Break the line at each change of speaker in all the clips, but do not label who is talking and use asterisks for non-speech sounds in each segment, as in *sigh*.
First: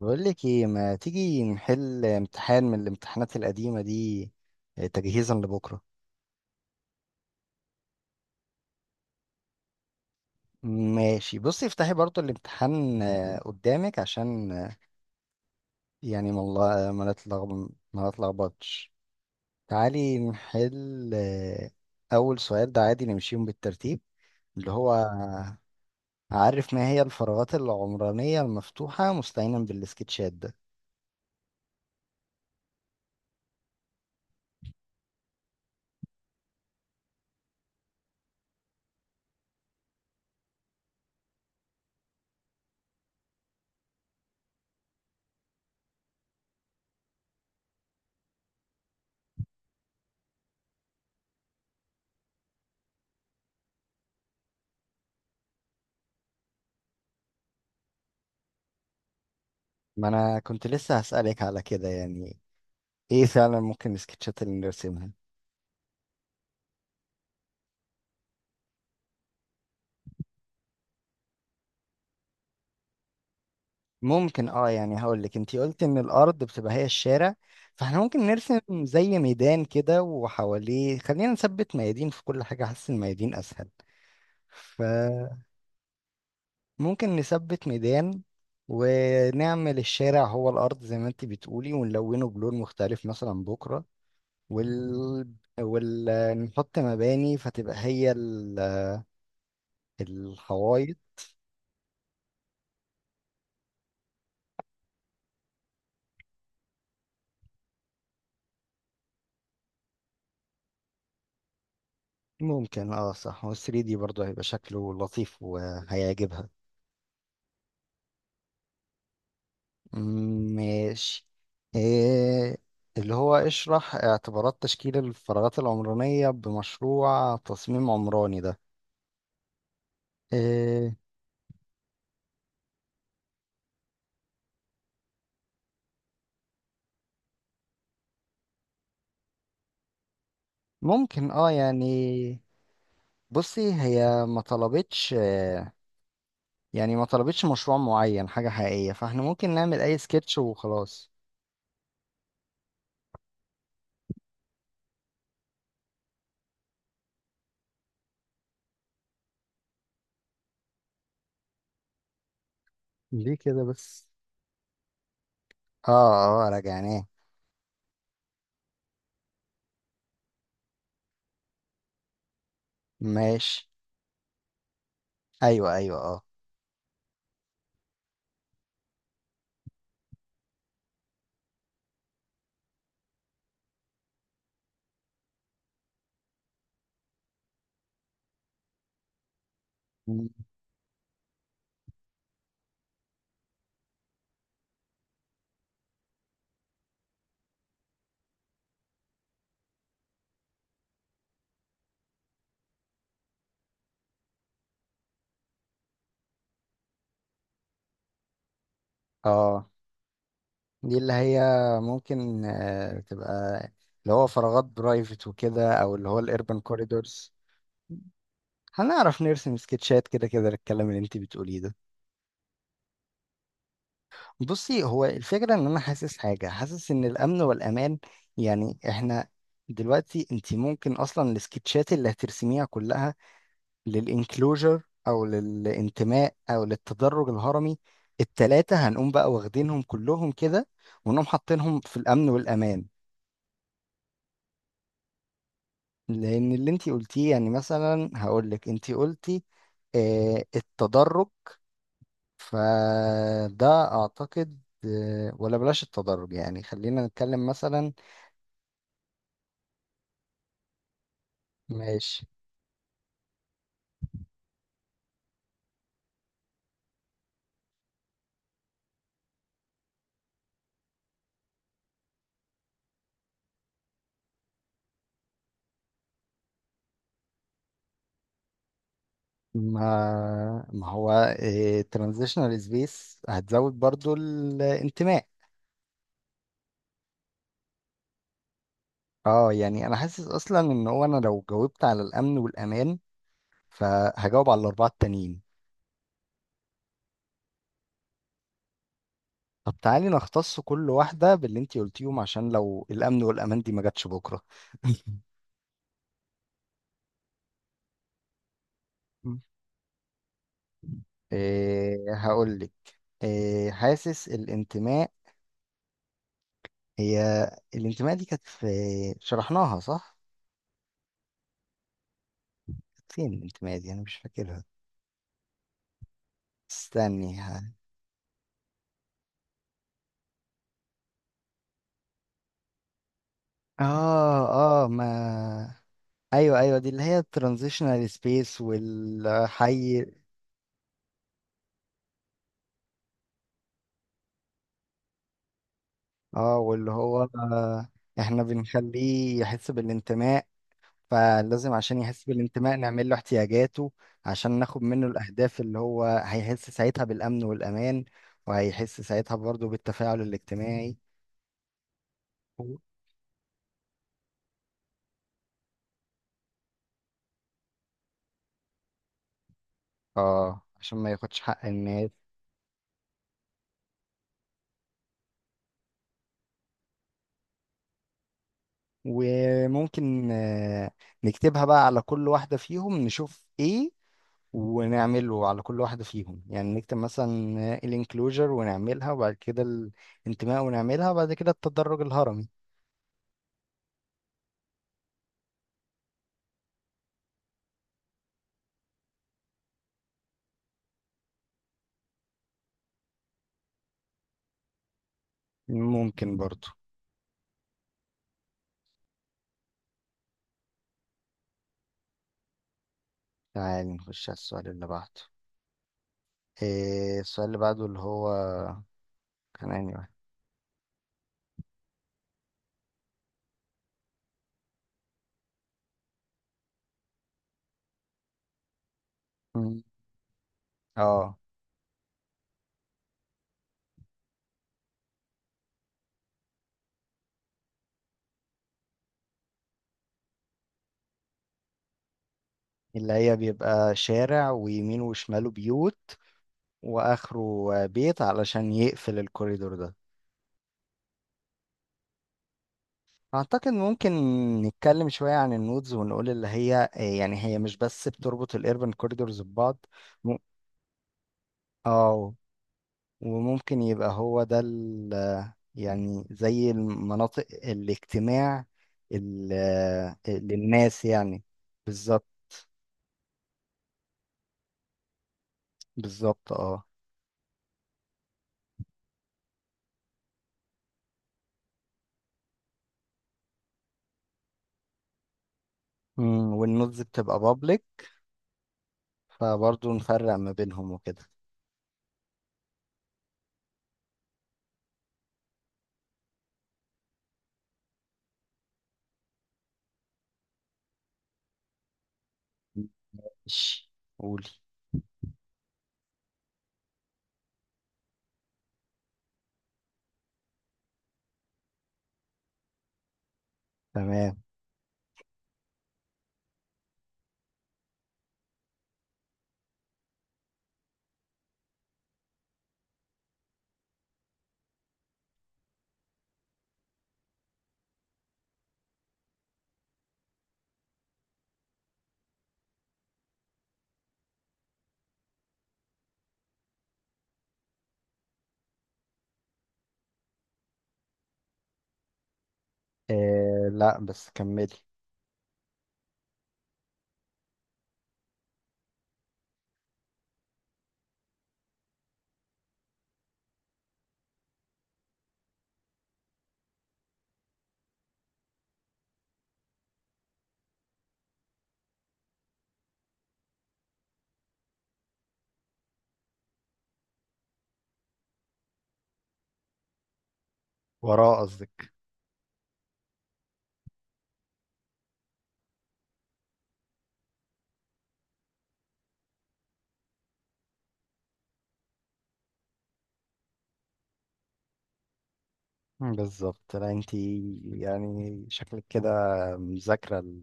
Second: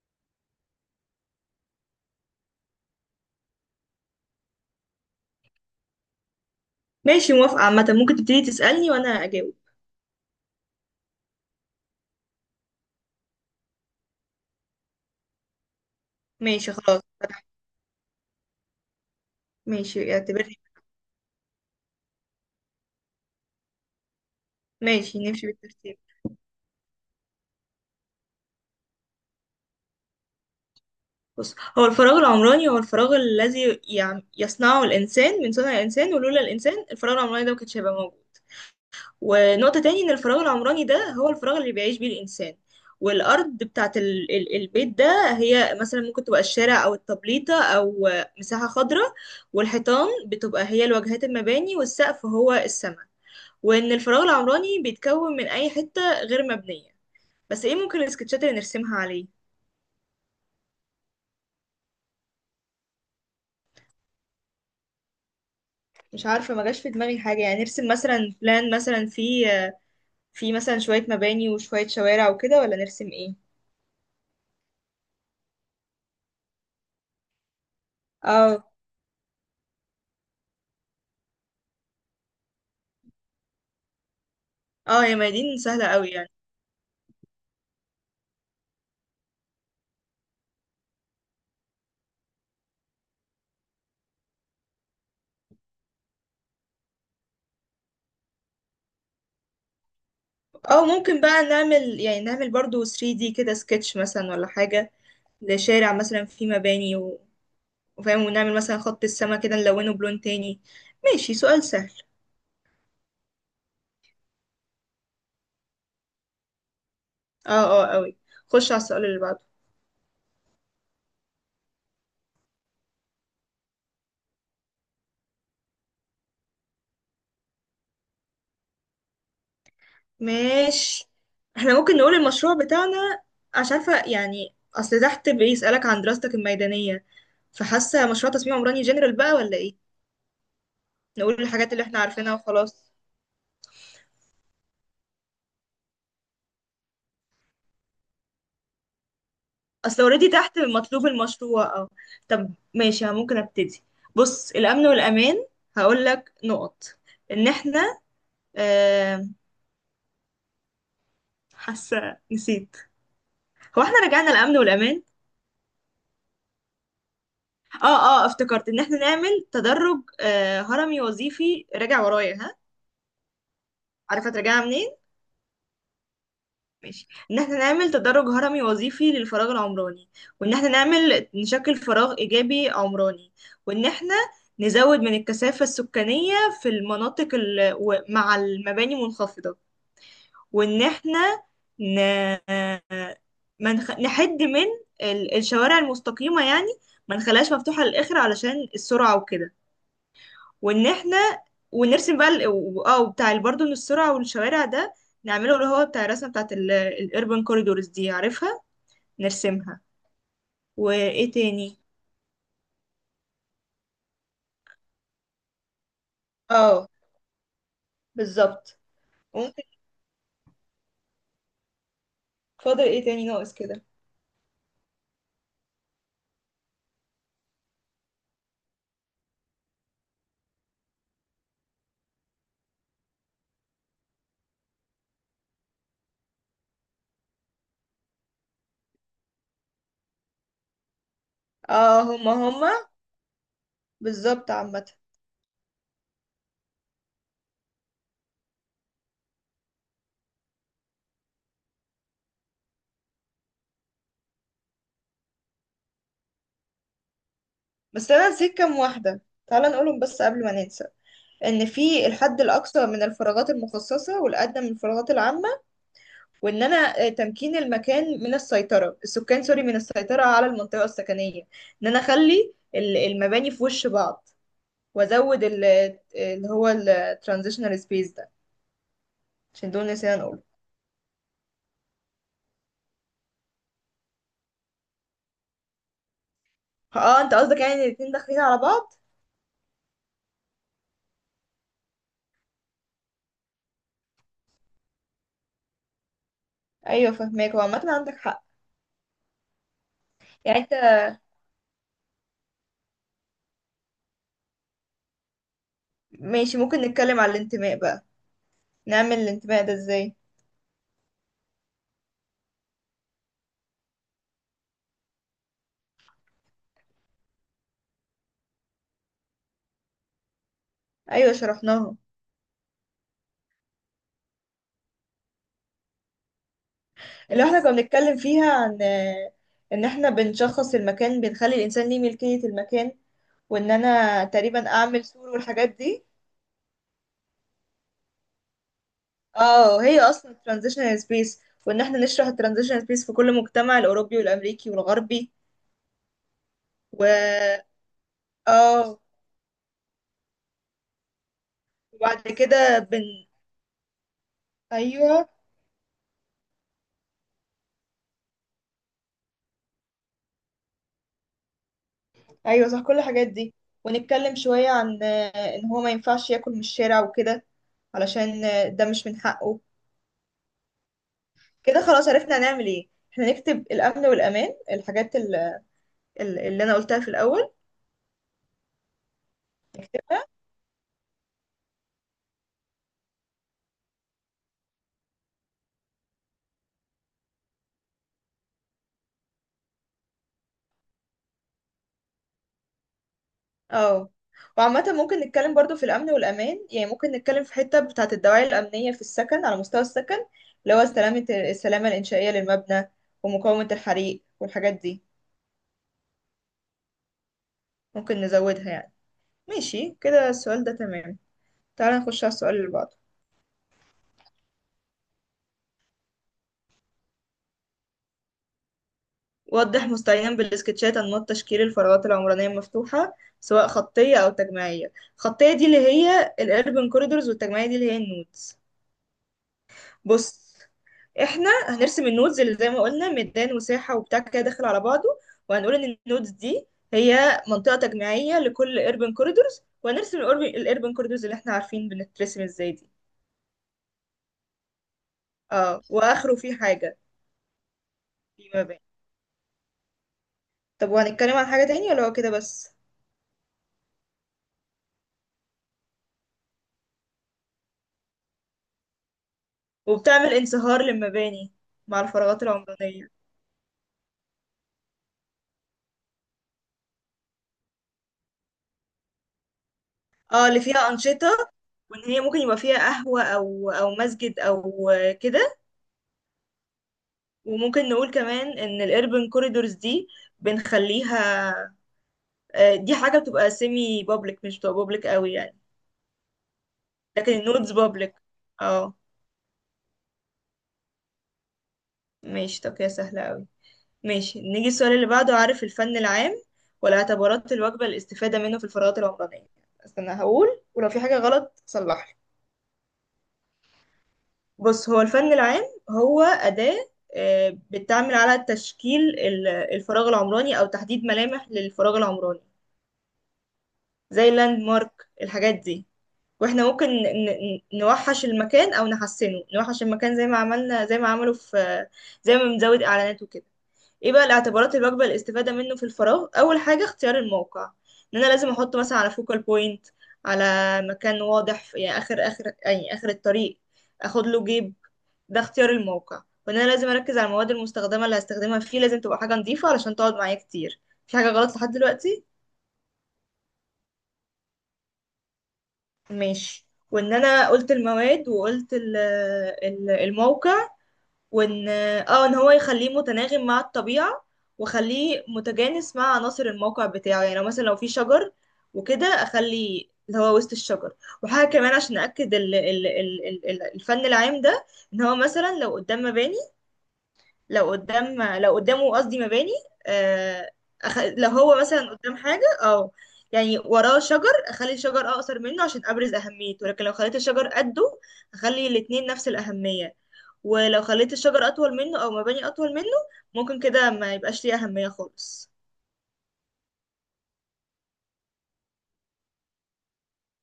بقول لك ايه، ما تيجي نحل امتحان من الامتحانات القديمة دي، تجهيزا لبكرة.
ماشي، موافقة عامة. ممكن تبتدي تسألني وأنا أجاوب.
ماشي، بصي افتحي برضو الامتحان قدامك، عشان يعني
ماشي خلاص.
ما نتلخبطش.
ماشي
تعالي
اعتبرني.
نحل، اول سؤال ده عادي، نمشيهم بالترتيب، اللي هو:
ماشي نمشي بالترتيب.
عارف ما هي الفراغات العمرانية المفتوحة مستعينا بالسكتشات؟ ده
بص، هو الفراغ العمراني هو الفراغ الذي يصنعه الإنسان، من صنع الإنسان، ولولا الإنسان الفراغ العمراني ده ما كانش هيبقى موجود. ونقطة تاني إن الفراغ العمراني ده هو الفراغ اللي بيعيش بيه الإنسان. والأرض بتاعة البيت ده هي مثلا ممكن تبقى الشارع أو التبليطة أو مساحة خضراء. والحيطان بتبقى هي الواجهات المباني، والسقف هو السماء. وان الفراغ العمراني بيتكون من اي حتة غير مبنية. بس ايه ممكن السكتشات اللي نرسمها عليه؟
ما انا كنت لسه هسألك على كده، يعني ايه فعلا ممكن السكتشات اللي نرسمها؟
مش عارفة، ما جاش في دماغي حاجة، يعني نرسم مثلا بلان مثلا في مثلا شوية مباني وشوية شوارع وكده، ولا نرسم ايه؟
ممكن. اه يعني هقول لك، انتي قلت ان الارض بتبقى هي الشارع، فاحنا ممكن نرسم
اه،
زي ميدان كده وحواليه. خلينا نثبت ميادين في كل حاجة، حاسس الميادين اسهل.
اه يا ميادين سهلة قوي يعني.
فممكن نثبت ميدان، ونعمل الشارع هو الارض زي ما انتي بتقولي ونلونه بلون مختلف مثلا بكرة، وال ونحط مباني فتبقى هي
اه
الحوايط.
ممكن بقى نعمل، يعني نعمل برضو 3D كده سكتش مثلا ولا حاجة، لشارع مثلا فيه مباني وفاهم، ونعمل مثلا خط السما كده نلونه بلون تاني. ماشي سؤال سهل.
ممكن. اه صح، وال 3D برضه هيبقى شكله لطيف وهيعجبها.
اه، اه قوي. خش على السؤال اللي بعده.
ماشي. إيه اللي هو؟ اشرح اعتبارات تشكيل الفراغات العمرانية بمشروع تصميم عمراني. ده إيه؟
ماشي. احنا ممكن نقول المشروع بتاعنا، عشان عارفة يعني اصل تحت بيسألك عن دراستك الميدانية، فحاسة مشروع تصميم عمراني جنرال بقى ولا ايه؟
ممكن.
نقول
اه
الحاجات اللي احنا عارفينها
يعني
وخلاص.
بصي، هي ما طلبتش، يعني ما طلبتش مشروع معين حاجة حقيقية، فاحنا ممكن نعمل اي
اصل اوريدي
سكتش
تحت مطلوب
وخلاص.
المشروع، اه. طب ماشي، ممكن ابتدي. بص، الامن والامان هقولك نقط. ان احنا، آه حاسة نسيت.
ليه كده
هو احنا
بس؟
رجعنا الامن والامان؟
اه، اه راجعناه.
اه اه، افتكرت. ان احنا نعمل تدرج هرمي وظيفي، راجع ورايا ها.
ماشي.
عارفة ترجعها منين.
ايوه، ايوه، اه.
ماشي، ان احنا نعمل تدرج هرمي وظيفي للفراغ العمراني، وان احنا نعمل نشكل فراغ ايجابي عمراني، وان احنا نزود من الكثافة السكانية في المناطق مع المباني منخفضة.
مم.
وان احنا ن... ما نخ... نحد من الشوارع المستقيمة يعني، ما نخليهاش مفتوحة للآخر علشان السرعة وكده. وان احنا ونرسم بقى بتاع برضه ان السرعه والشوارع ده، نعمله اللي هو بتاع الرسمه بتاعت الاربن كوريدورز دي، عارفها،
اه،
نرسمها.
دي اللي
وايه
هي
تاني.
ممكن تبقى اللي هو فراغات برايفت وكده، او اللي هو الاربن
اه
كوريدورز.
بالظبط.
هنعرف نرسم
وممكن،
سكتشات كده كده للكلام اللي انت بتقوليه ده.
فاضل ايه تاني ناقص كده.
بصي، هو الفكرة ان انا حاسس ان الامن والامان، يعني احنا دلوقتي انت ممكن اصلا السكتشات اللي هترسميها كلها، للانكلوجر او للانتماء او للتدرج الهرمي، التلاتة هنقوم بقى واخدينهم كلهم كده ونقوم حاطينهم في
اه،
الامن
هما
والامان.
هما بالظبط عامه.
لان اللي انتي قلتيه يعني، مثلا هقولك انتي قلتي التدرج، فده اعتقد ولا بلاش التدرج، يعني خلينا نتكلم مثلا.
بس انا نسيت كام واحده، تعالى نقولهم بس قبل ما ننسى. ان في
ماشي.
الحد الاقصى من الفراغات المخصصه والادنى من الفراغات العامه. وان انا، تمكين المكان من السيطره السكان، سوري، من السيطره على المنطقه السكنيه. ان انا اخلي المباني في وش بعض، وازود اللي هو الترانزيشنال سبيس ده، عشان
ما
دول نسينا نقول.
ما هو ترانزيشنال سبيس هتزود برضو الانتماء.
اه انت قصدك يعني الاتنين داخلين على بعض.
اه يعني انا حاسس اصلا ان هو، انا لو جاوبت على الامن والامان فهجاوب على الاربعه التانيين.
ايوه فهماك، هو عامه عندك حق.
طب تعالي
يعني
نختص
انت،
كل واحدة باللي انتي قلتيهم، عشان لو الامن والامان دي ما جاتش بكره.
ماشي ممكن نتكلم على الانتماء بقى. نعمل
*laughs*
الانتماء ده ازاي.
إيه، هقول لك. إيه، حاسس الانتماء هي، الانتماء دي كانت في، شرحناها صح؟
ايوه شرحناها.
كانت فين الانتماء دي؟ انا مش فاكرها، استني
اللي احنا كنا
ها.
بنتكلم فيها عن ان احنا بنشخص المكان، بنخلي الانسان ليه ملكية المكان، وان انا
اه،
تقريبا
اه
اعمل
ما،
سور والحاجات دي.
ايوه ايوه، دي اللي هي الترانزيشنال سبيس
اه هي
والحي.
اصلا ترانزيشنال سبيس، وان احنا نشرح الترانزيشنال سبيس في كل مجتمع الاوروبي والامريكي والغربي.
اه، واللي
و
هو آه، احنا
اه
بنخليه يحس بالانتماء، فلازم عشان
وبعد
يحس بالانتماء
كده بن،
نعمل له احتياجاته، عشان ناخد منه
ايوه
الأهداف اللي هو هيحس ساعتها بالأمن والأمان، وهيحس ساعتها برضه بالتفاعل الاجتماعي.
ايوه صح كل الحاجات دي. ونتكلم شوية عن ان هو ما ينفعش ياكل من الشارع وكده، علشان ده مش من حقه.
اه، عشان ما ياخدش حق
كده خلاص
الناس.
عرفنا هنعمل ايه، احنا نكتب الامن والامان الحاجات اللي انا قلتها في الاول، نكتبها.
وممكن نكتبها بقى على كل واحدة فيهم نشوف ايه، ونعمله على كل واحدة فيهم، يعني نكتب مثلا الانكلوجر ونعملها، وبعد كده الانتماء ونعملها، وبعد كده التدرج الهرمي.
اه، وعامة ممكن نتكلم برضو في الأمن والأمان. يعني ممكن نتكلم في حتة بتاعة الدواعي الأمنية في السكن، على مستوى السكن، اللي هو سلامة، السلامة الإنشائية للمبنى، ومقاومة الحريق والحاجات دي.
ممكن برضو.
ممكن نزودها يعني. ماشي كده السؤال ده تمام. تعالى نخش على السؤال اللي بعده.
تعال نخش على السؤال اللي بعده. إيه السؤال اللي بعده؟ اللي هو كان
وضح
انهي واحد؟
مستعينا بالسكتشات أنماط تشكيل الفراغات العمرانية المفتوحة، سواء خطية أو تجميعية. الخطية دي اللي هي الأربن كوريدورز، والتجميعية دي اللي هي النودز.
مم.
بص،
اه،
احنا هنرسم النودز اللي زي ما قلنا، ميدان وساحة وبتاع كده داخل على بعضه، وهنقول ان النودز دي هي منطقة تجميعية لكل urban corridors. وهنرسم الأربن corridors اللي احنا عارفين بنترسم ازاي دي.
اللي هي بيبقى شارع ويمينه وشماله
اه
بيوت،
واخره في حاجة،
واخره بيت
في
علشان
مباني.
يقفل الكوريدور ده.
طب وهنتكلم عن حاجة تانية ولا هو كده بس؟
اعتقد ممكن نتكلم شوية عن النودز، ونقول اللي هي إيه، يعني هي مش بس بتربط الايربن كوريدورز ببعض.
وبتعمل
م-
انصهار للمباني مع
اه.
الفراغات العمرانية.
وممكن يبقى هو ده يعني زي المناطق الاجتماع
اه اللي فيها
للناس يعني.
أنشطة، وإن هي ممكن
بالظبط.
يبقى فيها قهوة أو أو مسجد أو كده.
بالظبط، اه.
وممكن نقول كمان إن الأربن كوريدورز دي بنخليها، دي حاجة بتبقى سيمي بابليك، مش بتبقى بابليك قوي يعني،
والنودز
لكن
بتبقى
النودز
بابليك،
بابليك. اه
فبرضه نفرق ما بينهم وكده.
ماشي، طب كده سهلة قوي. ماشي نيجي السؤال اللي بعده. عارف الفن العام والاعتبارات الواجبة للاستفادة منه في الفراغات العمرانية. استنى هقول ولو في حاجة غلط صلحلي.
ماشي، قولي.
بص، هو الفن العام هو أداة، بتعمل على تشكيل الفراغ العمراني أو تحديد ملامح للفراغ العمراني، زي
تمام.
اللاند مارك الحاجات دي. واحنا ممكن نوحش المكان أو نحسنه، نوحش المكان زي ما عملنا، زي ما عملوا في، زي ما بنزود إعلانات وكده. ايه بقى الاعتبارات اللي بقبل الاستفادة منه في الفراغ. أول حاجة اختيار الموقع، إن أنا لازم أحطه مثلا على فوكال بوينت، على مكان واضح في، يعني آخر آخر يعني آخر الطريق، أخد له جيب. ده اختيار الموقع. وان انا لازم اركز على المواد المستخدمه، اللي هستخدمها فيه لازم تبقى حاجه نظيفه علشان تقعد معايا كتير. في حاجه غلط لحد دلوقتي؟
آه لا بس كملي.
ماشي. وان انا قلت المواد وقلت الموقع، وان اه ان هو يخليه متناغم مع الطبيعه، وخليه متجانس مع عناصر الموقع بتاعه، يعني لو مثلا لو في شجر وكده اخلي اللي هو وسط الشجر. وحاجه كمان عشان اكد الفن العام ده، ان هو مثلا لو قدام مباني، لو قدام، لو قدامه قصدي مباني، آه، لو
وراه
هو مثلا
قصدك؟
قدام حاجة أو، يعني وراه شجر، أخلي الشجر أقصر منه عشان أبرز أهميته. لكن لو خليت الشجر قده، أخلي الاتنين نفس الأهمية. ولو خليت الشجر أطول منه أو مباني أطول منه، ممكن كده ما يبقاش ليه أهمية خالص.
بالظبط. لا انتي يعني شكلك كده مذاكرة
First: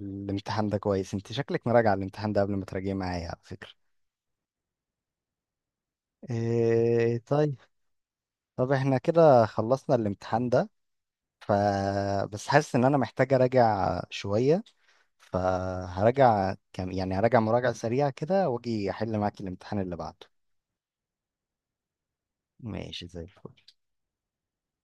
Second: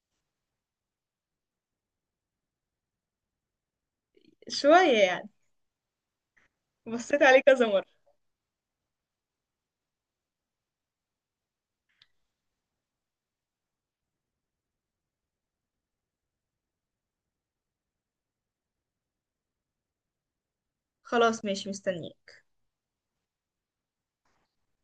الامتحان ده كويس، انتي شكلك مراجعة الامتحان ده قبل ما تراجعي معايا على فكرة.
شوية يعني.
إيه
بصيت عليه
طيب.
كذا مرة.
طب احنا كده خلصنا الامتحان ده، ف بس حاسس ان انا محتاج اراجع شوية، فهراجع كم، يعني هراجع مراجعة سريعة كده واجي احل معاك الامتحان اللي بعده.
خلاص ماشي مستنية.
ماشي زي الفل.